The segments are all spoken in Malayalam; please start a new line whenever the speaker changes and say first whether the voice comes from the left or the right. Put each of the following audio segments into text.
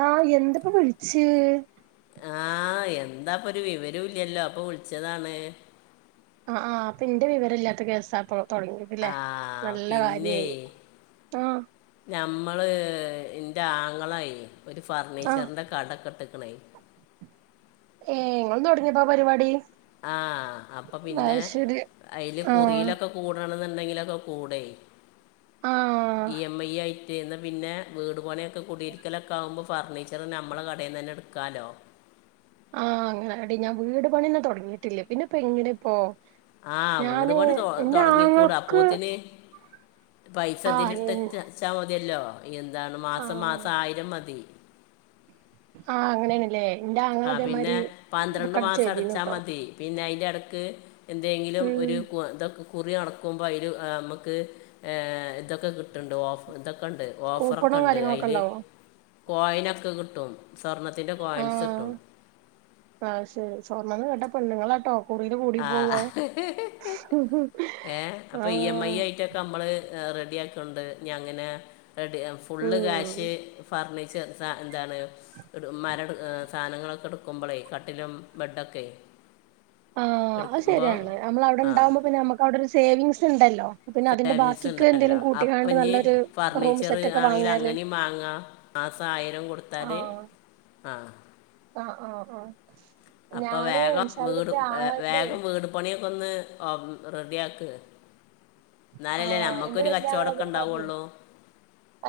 right: ആഹ്‌ എന്തപ്പ വിളിച്
left: ആഹ്‌ എന്താപ്പൊരു വിവരോല്ലല്ലോ അപ്പൊ വിളിച്ചതാണ്
right: ആഹ്‌ ആഹ് അപ്പെന്റെ വിവരല്ലാത്ത കേസാപ്പോ തൊടങ്ങിയതലേ
left: ആ
right: നല്ല കാര്യായി ആഹ്
left: ഞമ്മള് ഇന്റെ ആങ്ങളയ് ഒരു
right: ആഹ്
left: ഫർണിച്ചറിന്റെ കടക്കെട്ട്ക്കണ്
right: ഏഹ് ങ്ങളും തുടങ്ങിയപ്പോ ആ പരിപാടി
left: ആഹ് അപ്പൊ പിന്നെ
right: അത് ശരി
left: അയില്
right: ആഹ്
left: കുറിയിലൊക്കെ കൂടണെന്നുണ്ടെങ്കിലൊക്കെ കൂടെ
right: ആഹ്
left: ഇ എം ഐ ആയിട്ട് ന്ന പിന്നെ വീട്പണിയൊക്കെ കുടിരിക്കലൊക്കെ ആമ്പോ ഫർണിച്ചർ നമ്മളെ കടയിന്നന്നെ എടുക്കാലോ
right: ആഹ് അങ്ങനൊയടി ഞാൻ വീട് പണിന്നെ തുടങ്ങിയിട്ടില്ല പിന്നെ ഇപ്പൊ ങ്ങനെ ഇപ്പോ
left: ആഹ് വീട്
right: ഞാന്
left: പണി
right: എന്റെ
left: തുടങ്ങിക്കൂട്
right: ആങ്ങൾക്ക്
left: അപ്പോത്തിന് പൈസ
right: ആഹ്
left: ഇതിലിട്ടച്ചാ മതിയല്ലോ എന്താണ് മാസം
right: ആഹ്
left: മാസം ആയിരം മതി
right: ആഹ് അങ്ങനെയാണല്ലേ എന്റെ ആങ്ങള
left: ആഹ് പിന്നെ
right: ഇതേമാരി
left: പന്ത്രണ്ട്
right: ഇതൊക്കട്
left: മാസം അടച്ചാ
right: ചെയ്തീനുട്ടോ
left: മതി പിന്നെ അയിൻ്റെടയ്ക്ക് എന്തെങ്കിലും
right: ഉം
left: ഒരു ഇതൊക്കെ കുറി എട്ക്കുമ്പ അയില് നമുക്ക് ഏഹ് ഇതൊക്കെ കിട്ടുന്നുണ്ട് ഓഫ് ഇതൊക്കെണ്ട്
right: കൂപ്പണും
left: ഓഫറൊക്കെണ്ട്
right: കാര്യങ്ങളൊക്കെ
left: അയില്
right: ഇണ്ടാവോ
left: കോയിനൊക്കെ കിട്ടും സ്വർണത്തിൻ്റെ കോയിൻസ്
right: ആഹ്
left: കിട്ടും
right: ആഹ് അത് ശരി സ്വർണ്ണന്ന് കേട്ട പെണ്ണുങ്ങളാട്ടോ കുറില് കൂടി
left: ആ
right: പോവേ ആഹ്
left: ക്കെ നമ്മള് റെഡി ആക്കിയോണ്ട് ങ്ങനെ ഫുള്ള്
right: ഉം
left: ക്യാഷ് ഫർണി ച്ചർ സാ എന്താണ് മരം സാനങ്ങളൊക്കെ എടുക്കുമ്പളേ കട്ടിലും ബെഡൊക്കെയ്
right: ആഹ് അഹ് ശരിയാണ് നമ്മൾ അവിടെ
left: ആ
right: ഉണ്ടാവുമ്പോ പിന്നെ നമ്മക്ക് അവിടെ ഒരു സേവിങ്സ് ഉണ്ടല്ലോ പിന്നെ അതിന്റെ
left: സേവിങ്സ്
right: ബാക്കിക്ക്
left: ഉണ്ടല്ലോ
right: എന്തേലും കൂട്ടിക്കാണ്ട്
left: അപ്പനി
right: നല്ലൊരു റൂം
left: ഫർണിച്ചർ
right: സെറ്റ് ഒക്കെ
left: ആണെങ്കിൽ
right: വാങ്ങിയാല്
left: അങ്ങനെയും വാങ്ങാം മാസായിരം കൊടുത്താല്
right: ആഹ്
left: ആഹ്
right: ആഹ് ആഹ് ആഹ്
left: അപ്പൊ
right: ഞാന്
left: വേഗം
right: ഇൻഷാ അള്ളാ
left: വീട്
right: ഇന്റെ ആങ്ങളന്റെ
left: വേഗം വീട് പണിയൊക്കെന്ന് റെഡിയാക്ക് എന്നാലല്ലേ
right: ആഹ് ഇന്റെ
left: നമ്മക്കൊരു
right: വല്യ ആങ്ങള
left: കച്ചോടൊക്കെ
right: ഇതേമാതിരിയെ
left: ഉണ്ടാവുള്ളൂ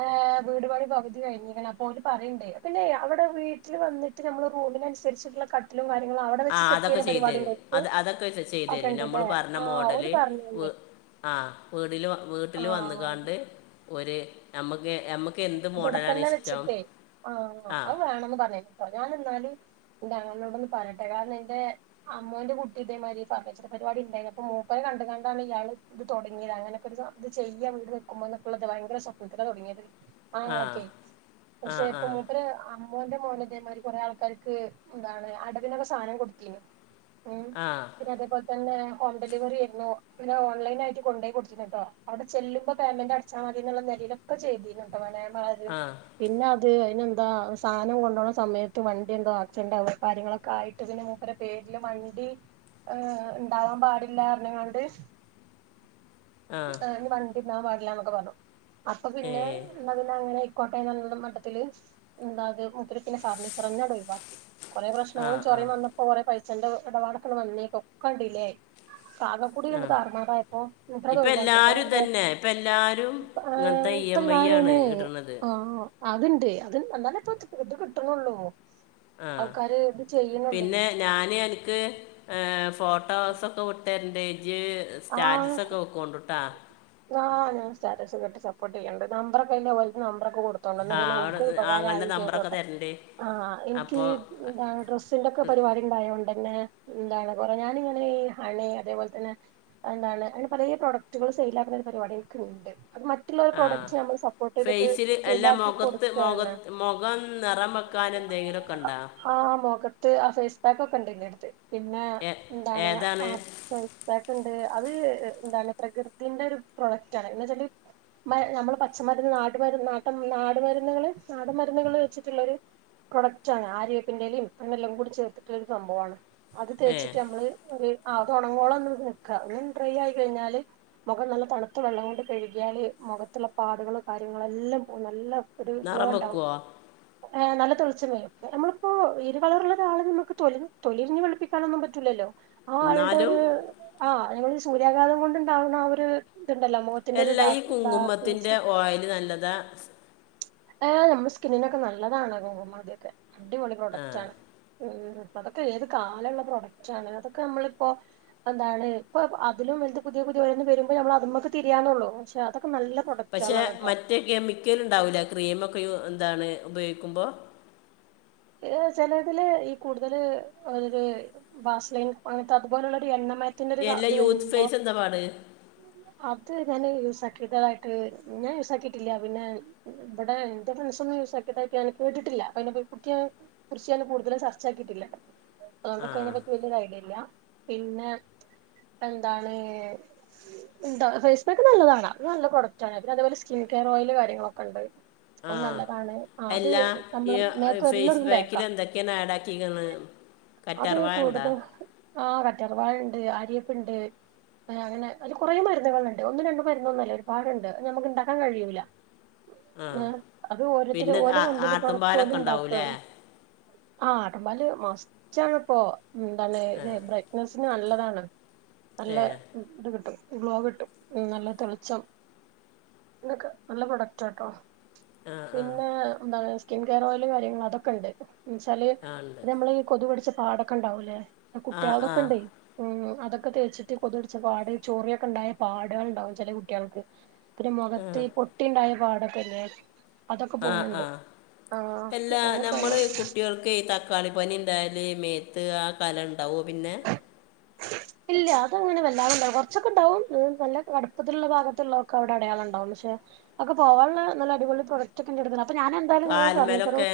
right: ഏഹ് വീടുപാണി പകുതി കഴിഞ്ഞീക്കണ് അപ്പോ ഓല് പറയണ്ട് പിന്നെ അവിടെ വീട്ടിൽ വന്നിട്ട് ട്ട് നമ്മളെ റൂമിനനുസരിചുള്ള ക
left: ആഹ് അതൊക്കെ ചെയ്തരും
right: ഓൽക്ക്
left: അത് അതൊക്കെ
right: അതൊക്കെ
left: ചെയ്തരും നമ്മള്
right: ഇണ്ട്ല്ലേ
left: പറഞ്ഞ
right: ആഹ് ഓല്
left: മോഡല് വീ
right: പറഞ്ഞീനി
left: ആഹ് വീടില് വീട്ടിൽ
right: ആഹ്
left: വന്ന്ങ്ങാണ്ട് ഒരു നമുക്ക് മ്മക്ക്
right: ഇബടെത്തന്നെ വെച്ചിട്ടേ ആഹ്
left: ആ
right: അത് വേണന്ന് പറഞീനിട്ടോ ഞാനെന്നാല് ന്റങ്ങളനോടൊന്ന് പറട്ടെ കാരണെന്റെ അമ്മോന്റെ കുട്ടി ഇതേമാതിരി ഫർണിച്ചർ പരിപാടി ഉണ്ടായിരുന്നു അപ്പൊ മൂപ്പരെ കണ്ടുകണ്ടാണ് ഇയാള് ഇത് തുടങ്ങിയത് അങ്ങനെയൊക്കെ ഒരു സ അത് ചെയ്യാ വീട് വെക്കുമ്പോക്കള്ളത് ഭയങ്കര സ്വപ്നത്തിലാ തുടങ്ങിയത്
left: ആ
right: ആങ്ങളക്കെ
left: ആ
right: പക്ഷേ
left: ആ
right: പ്പൊ മൂപ്പര് ആ മോന്റെ മോന് തേമാരി കുറെ ആൾക്കാർക്ക് എന്താണ് അടവിനൊക്കെ സാനം കൊടുത്തിനു ഉം
left: ആ
right: പിന്ന അതേപോലെ തന്നെ ഹോം ഡെലിവറി ആയിരുന്നു പിന്നെ ഓൺ ലൈനായിട്ട് കൊണ്ടയി കൊടുത്തിരുന്നൂട്ടോ അവിടെ ചെല്ലുമ്പോ പേമെന്റ് അടച്ച് ചാവിനുള്ള നെലയിലൊക്കെ ചെയ്തിന്ട്ടോ മാനെ
left: ആഹ്
right: പിന്നെ അത് അയിനെന്താ സാനം കൊണ്ടോണ സമയത്ത് വണ്ടി എന്തോ ആക്‌സിഡന്റ് ആവേ കാര്യങ്ങളൊക്കെ ആയിട്ട് പിന്നെ മൂപ്പരെ പേരില് വണ്ടി ഏഹ് ഉണ്ടാവാൻ പാടില്ലാറഞ്ങ്ങാണ്ട്
left: [inaudible] ആ
right: ആഹ് ഇനി വണ്ടിണ്ടാവാൻ പാടില്ലാന്നൊക്കെ പറഞ്ഞു അപ്പൊ പിന്നെ
left: ഏ
right: എന്നാ പിന്നെ അങ്ങനെ ആയിക്കോട്ടെ എന്നുള്ള മട്ടത്തില് എന്താത് ഒത്തിരി പിന്നെ ഫർണിച്ചറന്നെ അവിടെ ഒഴിവാക്കി കൊറെ
left: ആ
right: പ്രശ്നങ്ങളും
left: ആ
right: ചൊറയും വന്ന പ്പൊ കൊറേ പൈസേന്റെ എടപാടൊക്കെ അങ്ങട് വന്നേക്കാ ഒക്കെ ഡിലെ ആയി
left: [inaudible]
right: ആകെ ക്കൂടി
left: ആ
right: രണ്ട് താറുമാറായപ്പോ ഇത്ര ഇത്
left: ഇപ്പം
right: ഒഴിവാക്കി അപ്പ
left: എല്ലാവരും
right: മോ
left: തന്നെ ഇപ്പം എല്ലാവരും ഇങ്ങനത്തെ ഇ എം
right: [unintelligible] [unintelligible]
left: ഐ
right: ആരും
left: ആണ്
right: എന്നേ
left: ഇടണത്
right: ആഹ് അത്ണ്ട് അത്ണ്ട് എന്നാലിപ്പൊ ഇത് ഇത് കിട്ടുണുള്ളൂ
left: ആഹ്
right: ആൾക്കാര്
left: പിന്നെ ഞാന് എനിക്ക് ഏഹ് ഫോട്ടോസൊക്കെ വിട്ട് തരണ്ട് ഇജ്ജ്
right: ആഹ്
left: സ്റ്റാറ്റസ് ഒക്കെ വെക്കോണ്ട്ട്ടാ
right: ആഹ് ഞാൻ സ്റ്റാറ്റസ് ഒക്കെ ഇട്ട് സപ്പോർട്ട് ചെയ്യണ്ട് നമ്പറൊക്കെ [unintelligible] നമ്പറൊക്കെ കൊടു [unintelligible] എന്നാ
left: ആ
right: പിന്നെ
left: അവിടെ
right: ഉപകാരം
left: ആങ്ങളുടെ
right: ആവേം
left: നമ്പറൊക്കെ
right: ചെയ്തോട്ടെ
left: തരണ്ട്
right: ആഹ് എനിക്ക്
left: അപ്പോൾ
right: എന്താണ് ഡ്രസ്സ് സ്സിന്റെക്കെ പരിപാടി ഇണ്ടായൊണ്ടന്നേ എന്താണ് കൊറേ ഞാനിങ്ങനെ ഈ ഹണി അതേ പോലെ തന്നെ അതെന്താണ് അങ്ങനെ പലേ പ്രോഡക്റ്റുകള് സെയിലാക്കുന്ന ഒരു പരിപാടി എനിക്ക്ണ്ട് അത് മ
left: ആഹ് ഫേയ്സില് അല്ല
right: സെയിലാക്കി
left: മൊഖത്ത്
right: കൊടുക്കാണ്
left: മൊഖത് മൊഖം നെറം വെക്കാൻ എന്തെങ്കിലൊ ക്കൊണ്ടാ
right: ആഹ് മുഖത്ത് ആ ഫേസ് പാക്ക് ഒക്കെണ്ട് എന്റെടുത്ത് പിന്നെ
left: ഏ
right: എന്താണ്
left: ഏതാണ്
right: ആ ഫേയ്സ് പാക്ക്ണ്ട് അത് എന്താണ് പ്രകൃതിന്റെ ഒരു പ്രൊഡക്റ്റ് ആണ് എന്ന് വെച്ചാല് മ നമ്മള് പച്ചമരുന്ന് നാട്ട് മരുന്ന് നാട്ട നാട് മരുന്നുകള് നാടൻ മരുന്നുകള് വെച്ചിട്ടുള്ളൊരു പ്രൊഡക്റ്റാണ് ആര്യവേപ്പിന്റെ എലേം അങ്ങനെല്ലാം കൂടി ചേർത്തിട്ടുള്ള ഒരു സംഭവാണ് അത്
left: ഏ
right: തേച്ചിട്ട് അമ്മള് ഒരു ആഹ് അത് ഒണങ്ങോളം ഒന്ന് നിക്ക ഒന്ന് ഡ്രൈ ആയി കഴിഞ്ഞാല് മുഖം നല്ല തണുത്ത വെള്ളം കൊണ്ട് കെഴുകിയാല് മുഖത്തുള്ള പാടുകളും കാര്യങ്ങളെല്ലാം നല്ല ഒരു ഗ്ലോ
left: നിറം
right: ഇണ്ടാവും
left: വെക്കുവോ
right: ഏഹ് നല്ല തെളിച്ചം വരും വേറെ നമ്മളിപ്പോ ഇരു കളറുള്ള ഒരാളെ നമ്മക്ക് തൊലിനു തൊലി ഉരിഞ്ഞു വെളുപ്പി ക്കാനൊന്നും പറ്റൂലല്ലോ ആ ആളുടെ
left: ന്നാലും
right: ഒരു ആഹ് ഞങ്ങള് സൂര്യാഘാതം കൊണ്ട്ണ്ടാവുന്ന ആ ഒരു ഇതുണ്ടല്ലോ മുഖ
left: എല്ല ഈ കുങ്കുമ്മത്തിന്റെ ഓയില് നല്ലതാ
right: ആഹ് നമ്മുടെ സ്കിന്നിനൊക്കെ നല്ലതാണ് കുങ്കുമാധിയൊക്കെ അടിപൊളി
left: ആ
right: പ്രോഡക്റ്റ് ആണ് ഉം അതൊക്കെ ഏത് കാലള്ള പ്രൊഡക്റ്റാണ് അതൊക്കെ നമ്മളിപ്പൊ അതാണ് ഇപ്പൊ അതിലും വലുത് പുതിയ പുതിയ ഓരോന്ന് വരുമ്പോ നമ്മള് അതുമ്മേക്ക് തിരിയാന്നേ ഉള്ളു പക്ഷെ അതൊക്കെ നല്ല
left: പക്ഷെ
right: പ്രൊഡക്റ്റുകളാണ് ട്ടോ
left: മറ്റ് കെമിക്കല്ണ്ടാവൂല ക്രീമൊക്കെ യൂ എന്താണ് ഉപയോഗിക്കുമ്പോ
right: ഏഹ് ചെലതില് ഈ കൂടുതല് ഒര് വാസ്ലൈൻ അങ്ങനത്തെ അതു പോലുള്ള ഒരു എണ്ണമയ
left: എല്ലാ യൂത്ത് ഫേസ് എന്താ പാട്
right: അത് ഞാന് യൂസ് ആക്കിയതായിട്ട് ഞാൻ യൂസ് ആക്കിയിട്ടില്ല പിന്നെ ഇവിടെ എന്റെ ഫ്രണ്ട്സൊന്നും യൂസാക്കിതായിട്ട് ഞാന് കേട്ടിട്ടില്ല അപ്പൊ അയിനെ പ [unintelligible] കുറിച്ച് ഞാൻ കൂടുതല് ചർച്ച ആക്കിയിട്ടില്ല
left: ആ
right: അതൊണ്ടെക്കെ അതിനെ പറ്റി വല്യോരു ഐഡിയ ഇല്ലാ പിന്നെ എന്താണ് എന്താ ഫേയ്സ്പാക്ക് നല്ലതാണ് അത് നല്ല പ്രോഡക്റ്റാണ് പിന്നെ അതെ പോലെ സ്കിൻ കെയർ ഓയില് കാര്യങ്ങളൊക്കെ ണ്ട്
left: ആ
right: അത് നല്ലതാണ് ആഹ് അത് നമ്മള് മേത്ത്
left: ഫേയ്സ്
right: എല്ലായിടത്തും തേക്ക
left: പാക്കില് എന്തൊക്കെയാണ് ആഡ് ആക്കിയേക്കണ്
right: അത്
left: കറ്റാർവാഴ ഇണ്ടാ
right: കൂടുതൽ ആഹ് കറ്റാർവാഴ ഇണ്ട് അര്യവേപ്പ്ണ്ട് ഏഹ് അങ്ങനെ അയില് കൊറെ മരുന്നുകള്ണ്ട് ഒന്നും രണ്ട് മരുന്നൊന്നുമല്ല ഒരുപാടുണ്ട് അത് നമ്മക്ക്ണ്ടാക്കാൻ കഴിയൂല
left: ആ
right: ആഹ് അത് ഓരോരുത്തര്
left: പിന്നെ
right: ഓല
left: ആ-
right: കമ്പനി പ്രോഡ
left: ആട്ടുംപാലൊക്കെ
right: ണ്ട
left: ഉണ്ടാവൂലേ ആ
right: ആ ആടമ്പാല് മസ്റ്റാണ് ഇപ്പോൊ എന്താണ് ഇ്ര ഫയിസിന് നല്ലതാണ് നല്ല
left: ഏ
right: ഇത് കിട്ടും ഗ്ലോ കിട്ടും നല്ല തുെളിച്ചം എന്തൊക്കെ നല്ല പ്രൊഡക്റ്റ്ാട്ടോ
left: ആ ആ
right: പിന്നെ എന്താണ് സ്കിൻ കെയർ ഓയില് കാര്യങ്ങൾ അതൊക്കെ ഉണ്ട് എന്നെച്ചാല്
left: ആ ഉണ്ട്
right: അ നമ്മള കൊതു കഠിച്ച പാടൊക്കെ ഉണ്ടാവൂല്ലേ അ
left: ആ ആ
right: കുട്ടികളൊക്കെ ഉണ്ടേ ഉം അതൊക്കെ തേച്ചിട്ട് കൊതിടിച്ച പാട് ചോറിയൊക്കെ ഉണ്ടായ പാടേ ള് ഉണ്ടാാവും ചില കുട്ടികൾക്ക് പിന്നെ
left: ആ
right: മുഖത്ത് പൊട്ടിയണ്ടായ പാടൊക്കെല്ലെ അതൊക്കെ പോുന്നുണ്ട്
left: എല്ലാ നമ്മള് കുട്ടികൾക്ക് ക്കെ തക്കാളി പനി ഉണ്ടായല് മേത്ത് ആ കല ഉണ്ടാവോ പിന്നെ
right: ഇല്ല അത അങ്ങനെ വല്ലാതണ്ടാവും കുറച്ചൊക്കെ ഉണ്ടാവും നല്ല കടുപ്പത്തിലുള്ള ഭാഗത്തുള്ളൊക്കെ അവിടെ അടയാളം ഉണ്ടാവും പക്ഷെ ഒക്കെ പോകാനുള്ള നല്ല അടിപൊളി പ്രൊഡക്റ്റ് ഒക്കെ ഉണ്ട എടു അപ്പൊ ഞാ എന്തായാലും നി പറഞ്ഞ ചോറു
left: കാൽമേലൊക്കെ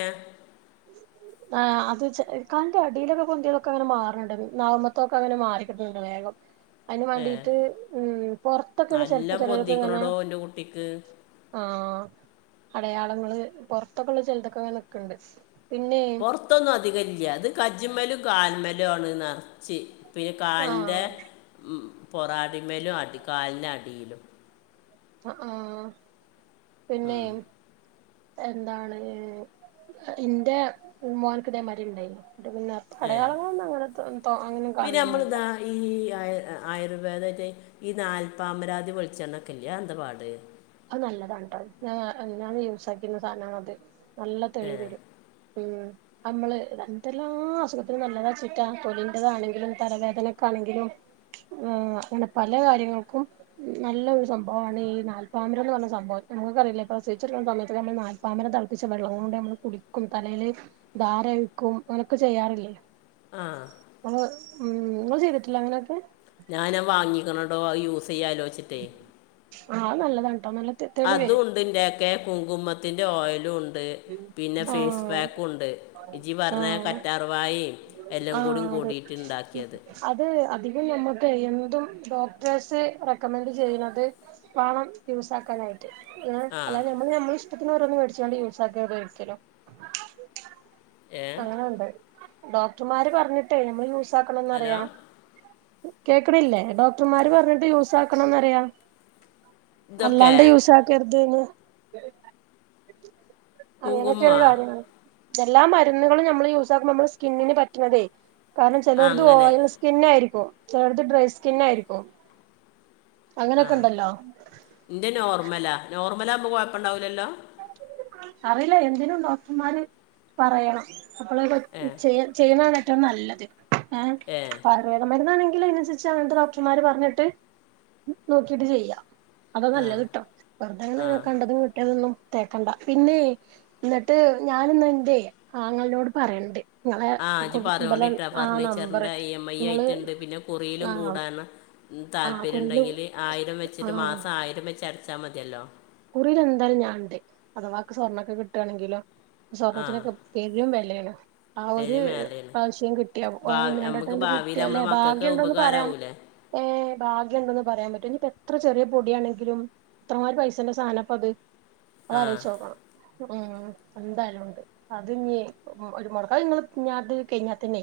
right: ആ അത് കാൽന്റെ അടിയിലൊക്കെ പൊന്തി യാതെക്കെ അങ്ങനെ മാറുന്നുണ്ട് നാവുമത്തെ അങ്ങനെ മാറിക്കിട്ടുണ്ട് വേഗം അതിന്
left: ഏ
right: വേണ്ടിട്ട് ഉ പുൊറത്തൊക്കെയാണ്
left: നല്ല
right: ചിലപ്പോ ചിലൾക്ക് ഇങ്ങനെ
left: പൊന്തിക്കണടോ എൻ്റെ കുട്ടിക്ക്
right: ആഹ അടയാളങ്ങള് പുൊറത്തൊക്കെ ഉള്ള ചെിലുതൊക്കെൊക്കെുണ്ട് പിന്നെ
left: മത്തൊന്നും അധികം ഇല്ല അത് കജി്മലും കാൽമലും ആണ് നറച്ചി പിന്നെ
right: ആ
left: കാലിൻ്റെ പൊറാടിമയിലും അടി കാലിറെ അടിയിലും
right: ആഹ പിന്നെ എന്താണ് എന്റെ പൂമോനക്കിതേ മതിരി ഉണ്ടായി നി എന്നിട്ട്പിന്നെ
left: ഏ
right: പടയാളങ്ങളൾൊന്നും അങ്ങനെ അങ്ങനെ ഒന്നും
left: പിന്നെ
right: കാണൊന്നില്ല
left: നമ്മളിതാ ഈ ആ ആയുർവേദ ഈ നാൽപ്പാമരാതി വെളിച്ചെണ്ണൊക്കെല്ലേ അത് എന്ത പാട്
right: അത് നല്ലതാട്ടോ ഞ ഞാന്ന് യൂസ ആാക്കുന്ന സാധനങ്ങ അത് നല്ല
left: ഏ
right: തെളി വരും ഉം നമ്മള് എന്തെല്ലാം അസുഖത്തിന് നല്ലതാ ചുറ്റാ തൊലിറതാണെങ്കിലും തലവേദനക്കൊണെങ്കിലും ആ അങ്ങനെ പല കാര്യങ്ങൾക്കും നല്ല ഒരു സംഭവാണ് ഈ നാല്പ്പ പാമ്പരന്ന് പറഞ്ഞ സംഭവം നമുക്കറിയില്ല പ്രസവിച്ച് കിടക്കുന്നസമയത്ത് നമ്മ നാൽപ്പാമര തളപ്പ്പിച്ചവെള്ളം കൊണ്ട് നമ്മ കുളിക്കും തലയില് ധാാരഴിക്കും അങ്ങനൊക്കെ ചെയ്യാറില്ലേ
left: ആഹ
right: ഉ ഒ ങ്ങള്ചെയ്തിട്ടില്ലെ അങ്ങനെയ ക്കെ
left: ഞൻാ വാങ്ങിക്കണ ടോ അത് യൂസ് ചെയ്യാ ആലോചിച്ചിട്ടേ
right: ആഹ് നല്ലതാ കേട്ടോ നല്ല തെളി
left: അതും
right: വരും
left: ഉണ്ട്ന്റെയൊക്കെ കുങ്കുമത്തിന്റെ ഓയിലും ഉണ്ട് ണ്ട് പിന്നെ ഫേസ്
right: ആഹ്
left: പാക്ക് ഉണ്ട് ജി പറഞ്ഞ
right: ആഹ്
left: കറ്റാറവായി എല്ലാം കൂട
right: ആഹ് അതെ
left: കൂടിട്ട്ുണ്ടാക്കിയത്
right: അത് അധികം നമ്മുക്ക് എന്തും ഡോക്ടേഴ്സ് റെക്കമെന്ഡറ് ചെയ്യുന്നത് പണം യൂസ ആാക്കാനായി
left: ആ
right: അല്ലതെ നമ്മ നമ്മള ഇഷ്ടത്തിന്ോരോന്നന്ന് മേടിച്ചുകൊണ്ട് യൂസ് ആാക്കതോരിക്കലോ
left: ഏ
right: അങ്ങനെുണ്ട് ഡോക്ടർമാര് പറഞ്ഞിട്ടേ നമ്മള് യൂസ
left: ഹലോ
right: ആാക്കണംന്ന്റിയാം കേക്കണില്ലേ ഡോക്ടർമാര് പറഞ്ഞിട്ട് യൂസ ആാക്കണംന്ന്റിയ
left: ഇതൊക്കെ
right: അല്ലാണ്ട് യൂസ ആക്കരുതന്ന്
left: കുങ്കുമ
right: അങ്ങനെയൊക്കെയാണ്
left: ആ
right: കാര്യങ്ങത എല്ലാ മരുന്നുകളും നമ്മള് യൂസ ആാക്കുമ്പോൾ നമ്മ സ്കിന്നിന് പറ്റണതേ കാരണം ചിലടത്
left: അങ്ങനെ
right: ഓയിൽ സ്കിന്ന ആയിരിക്കോ ചിലടത് ഡ്രൈ സ്കിന്ന ആയിരിക്കും അങ്ങനെയൊക്കെണ്ടല്ലോ
left: ഇന്റെ നോർമലാ നോർമലാകുമ്പോ കൊയപ്പണ്ടാവുലല്ലോ
right: അറിയില എന്തിനും ഡോക്ടർമാര് പറയണം അപ്പോൾ
left: ഏ
right: ചെയ് ചെയ്യുന്നാണ് ഏറ്റോം നല്ലത് ഏ പറ വേറെ മരുന്നാണെങ്കിൽ അയിന് അനുസരിച്ച് അങ്ങൻതെ ഡോക്ടർമാർ പറഞ്ഞിട്ട് നോക്കിട്ട് ചെയ്യാം അത
left: ആ
right: നല്ലത് ട്ടോ
left: ആ
right: വെറുതെങ്ങനെ കണ്ടതും കിട്ടീതൊന്നും തേക്കണ്ട പിന്നെ ന്നെട്ട് ഞാനിന്നെന്റെ ആങ്ങൾനോട് പറയണ്ട് നിങ്ങളെ
left: ആഹ് ഇജ്
right: ഇബലെ
left: പറയോണ്ടിട്ടാ
right: ആ നമ്പറ്
left: ഫർണിച്ചറിന്റെ ഇ എം
right: നിങ്ങള്
left: ഐയായിട്ട് ഇണ്ട് പിന്നെ കുറിയിലും
right: ആ
left: കൂടാന്ന്
right: ആ
left: താല്പര്യം
right: കുറിയില്
left: ഇണ്ടെങ്കിൽ ആയിരം വെച്ചിട്ട്
right: ആഹ്
left: മാസം ആയിരം വെച്ച് അടച്ചാ മതിയല്ലോ
right: കുറിൽ എന്താലും ഞാൻ ഇണ്ട് അഥവാക്ക് സ്വർണ്ണൊക്കെ കിട്ടാണെങ്കിലോ
left: ആ
right: സ്വർണത്തിനൊക്കെ പെരും വെലേണ് ആ ഒരു
left: പേര് മേലെയാണ്
right: പാവശ്യം കിട്ടിയ
left: ഭാവി
right: ഒന്ന്
left: നമുക്ക്
right: രണ്ടെട്ടംണ്ട്
left: ഭാവിയിൽ
right: കിട്ടിയല്ലെ
left: നമ്മളെ മക്കൾക്ക്
right: ഭാഗ്യണ്ടോന്ന് പറയാം
left: ഉപകാരമാവൂലേ
right: ഏഹ ഭാഗ്യണ്ടന്ന് പറയാൻ പറ്റോ ഇനിപ്പ എത്ര ചെറിയ പൊടിയാണെങ്കിലും ഇത്രമാതി പൈസ അച്ഛന്റെ സാനപ്പത്
left: ആ
right: അതലോയ്ച്ച് നോക്കണം ഉം എന്തായാലും ഉണ്ട് അത് ഞ്‌ ഒരു [unintelligible] കഴിഞ്ഞാത്തന്നെ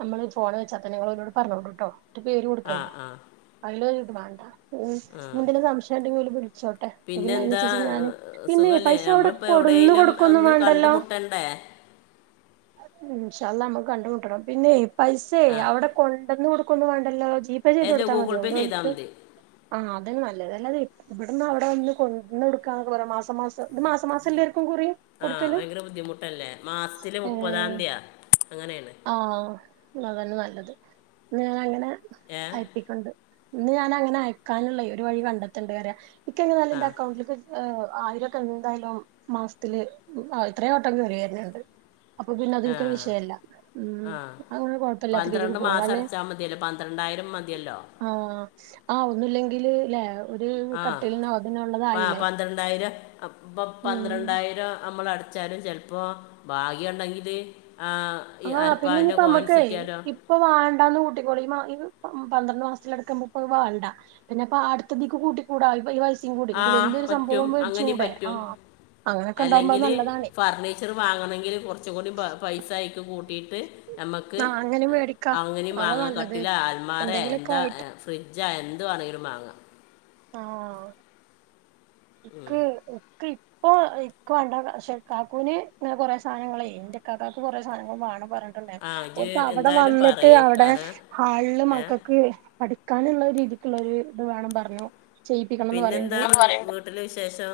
right: നമ്മൾ ഫോൺചോയ്ച്ചാത്തന്നെ ഞങ്ങളോ ലോട് പറഞ്ഞോണ്ടുട്ടോ പേര്
left: ആ
right: കൊടുത്തോണ്ടു
left: ആ
right: അയിൽ ത് മാണ്ട ഉം
left: ആ
right: നിന്തെങ്കിലും സംശയം ണ്ടെങ്കിൽ ഓൽ വിളിച്ചോട്ടെ അപ്പ പിന്നെ
left: പിന്നെന്താ
right: അതിനനുസരിച്ച് ഞാന്,
left: ഏഹ്,
right: പിന്നെ
left: സുഖല്ലേ
right: പൈസ അവിടെ
left: നമ്മളിപ്പോൾ
right: കൊടുന്നു
left: എവിടെയെങ്കിലും
right: കൊടുക്കൊന്നും
left: ഒന്ന്
right: വേണ്ടല്ലോ
left: കണ്ടുമുട്ടണ്ടേ
right: ഇൻശാഅള്ളാ മ്മക്ക് കണ്ടുമുട്ടണം പിന്നെ പൈസെ
left: ആ
right: അവിടെ കൊണ്ടന്ന് കൊടു ക്കൊന്നും വേണ്ടല്ലോ ജീ പേ ചെയ്ത്
left: അല്ല
right: കൊടുത്താ
left: ഗൂഗിൾ
right: മതിയാവു
left: പേ
right: ന്നാ
left: ചെയ്താൽ
right: ല്ലോൽക്ക്
left: മതി
right: ആഹ് അതെന്നെ നല്ലത് അല്ലാതെ ഇവിടന്ന് അവിടെ വന്ന് കണ്ടർന്നത് എവടക്ക് പറയ് മാസമാസം ഇത് മാസ മാസം എല്ലേർക്കും കുറി
left: ആഹ്
right: കൊടുക്കല്
left: ഭയങ്കര ബുദ്ധിമുട്ടല്ലേ മാസ്ത്തില്
right: ഏഹ്
left: മുപ്പതാന്തിയാ അങ്ങനേണ്
right: ആഹ് അതന്നെ നല്ലത് ന്ന ഞാൻ അങ്ങനെ
left: ഏ
right: അയപ്പിക്കണ്ട് ഇന്ന് ഞാന അങ്ങനെ അയക്കാനുള്ളേ ഒരു വഴി കണ്ടത്തണ്ട് ക്ക് ങ്ങനായാലും
left: ആ
right: ൻ്റെ ണ്ട്ക്ക് അ് ആയിരൊക്കെ ന്തായാലും മാസ്ത്തില് എത്രയോ വട്ടം കേറിവര്ണണ്ട് അപ്പൊ പിന്നെ
left: ആ
right: അതിൻക്കൊരു വിഷയല്ല ഉം അങ്ങനെ കുഴപ്പല്ലാത്ത രീതിക്ക് പോ
left: മാസടച്ചാ മതിയല്ലോ പന്ത്രണ്ടായിരം മതിയല്ലോ
right: ആഹ് ആഹ് ഒന്നുല്ലെങ്കിൽ ലേ ഒരു കട്ടിൽനോ തിനോ
left: ആ പന്ത്രണ്ടായിരം ഇപ്പ
right: ഉം
left: പന്ത്രണ്ടായിരം നമ്മളട് ച്ചാലും ചെൽപ്പോ ഭാഗ്യണ്ടെങ്കില് ആ
right: ആഹ് പിന്നെ ഞിപ്പോ മ്മക്കെ ഇ ഇപ്പൊ വാണ്ടാന്ന് കൂട്ടിക്കോളി ഇ മാ പന്ത്രണ്ട് മാസ്ത്തിൽ എടുക്കുമ്പോ മുപ്പ വാണ്ട പിന്നെപ്പോ അട്ത്തതീക്ക് കൂട്ടി കൂടാ ഈ പൈസ കൂടി
left: ആ
right: വല്ല്യോരു
left: പറ്റും
right: സംഭവം
left: അങ്ങനെയും
right: വേട്ച്ചൂടെ
left: പറ്റും
right: അങ്ങനൊക്കെണ്ടാകുമ്പോ അഅ് നല്ലതാണേ
left: ച്ചത് വാങ്ങണെങ്കിൽ കുറച്ച കൂടി പൈസ അയിക്ക് കൂട്ടിട്ട് ഞമ്മക്ക്
right: ആഹ് അങ്ങനെ മേടിക്കാ
left: അങ്ങനിം
right: അതാ
left: മാങ്ങാ
right: നല്ലത്
left: കട്ടിലോ അൽമാരെ
right: എന്തെങ്കിലൊക്കെ
left: എന്താ
right: ആയിട്ട്
left: ഫ്രിഡ്ജ എന്ത് വേണെങ്കിലും മാങ്ങ
right: ആഹ ക്ക് ക്ക് ഇപ്പൊ ഇക്ക് വാണ്ടാ ക്ഷെ ക്കാക്കുന് കൊറേ സാനങ്ങളെ ൻ്റെ ക്കാകാക്ക് കുറെ സാനങ്ങൾ വാണം പറഞ്ഞ
left: ആ ഇത്
right: ഓർക്ക് അവടെ
left: എന്തായാലും
right: വന്നിട്ട്
left: പറയേ
right: അവടെ
left: കാരണം
right: ഹാളില്
left: ഏ
right: മക്കക്ക് പഠി ക്കാനുള്ള രീതിക്കുള്ളൊരു ത് വേണം പറഞ്ഞു ചെയ്യിപ്പിക്കണംന്ന് പറയണ്ട്
left: പിന്നെന്താ വീട്ടില് വിശേഷം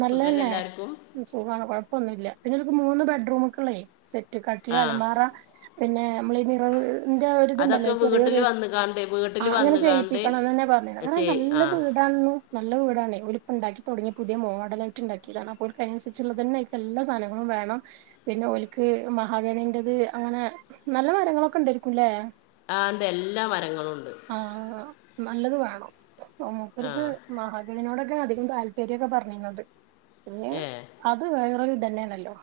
right: നല്ല
left: സുഖമല്ല
right: ന്നെ
left: എല്ലാവർക്കും
right: സുഖാണ് കൊഴപ്പൊന്നുല്ല പിന്നോൽക്ക് മൂന്ന് ബെഡ്റൂമ്ക്ക്ള്ളേ സെറ്റ് കട്ടിൽ
left: ആ
right: അലമാറ, പിന്നെ മ്മള് ഈ മിറർന്റെ ഒരിതുണ്ടല്ലോ ചെറിയൊരു
left: ആണ്ടേ വീട്
right: ആഹ് അങ്ങന ചെയ്യിപ്പിക്കണം അന്നെന്നെ പറഞ്ഞ അങ്ങനെ
left: ആ
right: നല്ല വീടാണ് നല്ല വീടാണേ ഓൽ പ്പണ്ടാക്കി തുടങ്ങിയ പു തിയ മോഡൽ ആയിട്ട് ണ്ടാക്കിതാണ് അപ്പോൽക്കയിനൻസരിച്ള്ള തന്നെ അയ്ൽക്ക് എല്ലാ സാധനങ്ങളും വേണം പിന്നെ ഓൽക്ക് മഹാഗണിൻ്റെത് അങ്ങനെ നല്ല മരങ്ങളൊക്കെ ണ്ടയിര്ക്കും ല്ലേ
left: ആതേ എല്ലാ മരങ്ങളൂണ്ട്
right: ആഹ് നല്ലത് വേണം.
left: ആ
right: മൂപ്പർക്ക് മഹാഗണിനോടൊക്കെ അധികം താല്പര്യക്കെ പറഞ്ഞ റഞ്ഞത് പിന്നെ
left: ഏ
right: അത് വേറൊരു ഇതന്നെ ആണല്ലോ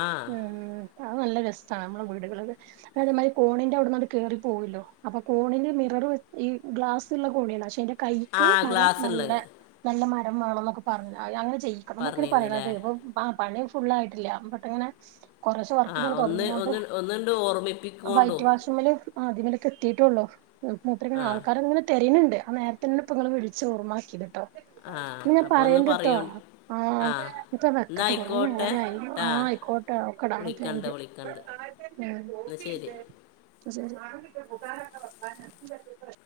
left: ആ
right: ഉം അഹ് നല്ല രസാണ് നമ്മളെ വീടുകളില് അതേ മാതിരി കോണിന്റെ അവ്ട്ന്നങ്ങട് കേറി പോവുല്ലോ അപ്പോ കോണിന്റെ മിറർ ഈ ഗ്ലാസ് ള്ള കോണിയാണ് പക്ഷേ അയ്ൻ്റെ
left: ആ
right: കൈക്ക് മരം
left: ഗ്ലാസ്
right: നല്ല
left: ഉള്ളത്
right: നല്ല മരം വേണം ന്നൊക്കെ പറഞ് അങ്ങനെ ചെയ്യ് വെക്കണം എന്നൊക്കെ ആണ്
left: പറഞ്ഞിരുന്നില്ലേ
right: പറിണത് പ്പൊ ആ പണി ഫുള്ളായിട്ടില്ല പെട്ടങ്ങനെ കൊറേശ്ശെ
left: ആ
right: വർക്ക് ങ്ങനെ
left: ഒന്ന്
right: തൊട്ങ്ങ്യോണ്ട്
left: ഒന്ന് ഒന്നുണ്ട് ഓർമ്മിപ്പിക്കൊണ്ടു
right: വൈറ്റ് വാഷ്മ്മല് അതിൻ മലക്ക് എത്തിട്ടുള്ളൂ മൂപ്പരങ്ങനെ
left: ആ
right: ആൾക്കാരെ ങ്ങനെ തെരിണ് ണ്ട് ആ നേര ഇന്നിപ്പങ്ങള് വിളിച്ച് ഓർമ്മ ആക്കിത്ട്ടോ
left: ആഹ് അപ്പോന്ന് പറയോ ആ
right: ഇപ്പ
left: ന്ന
right: വെക്കട്ടെ കൊറേ
left: അയിക്കോട്ടെ
right: നേരായി ആ
left: ട്ടാ
right: ആയിക്കോട്ടെ
left: വിളിക്കണ്ട് വിളിക്കണ്ട് എന്നാൽ ശരി
right: ഉം പ്പ ശരി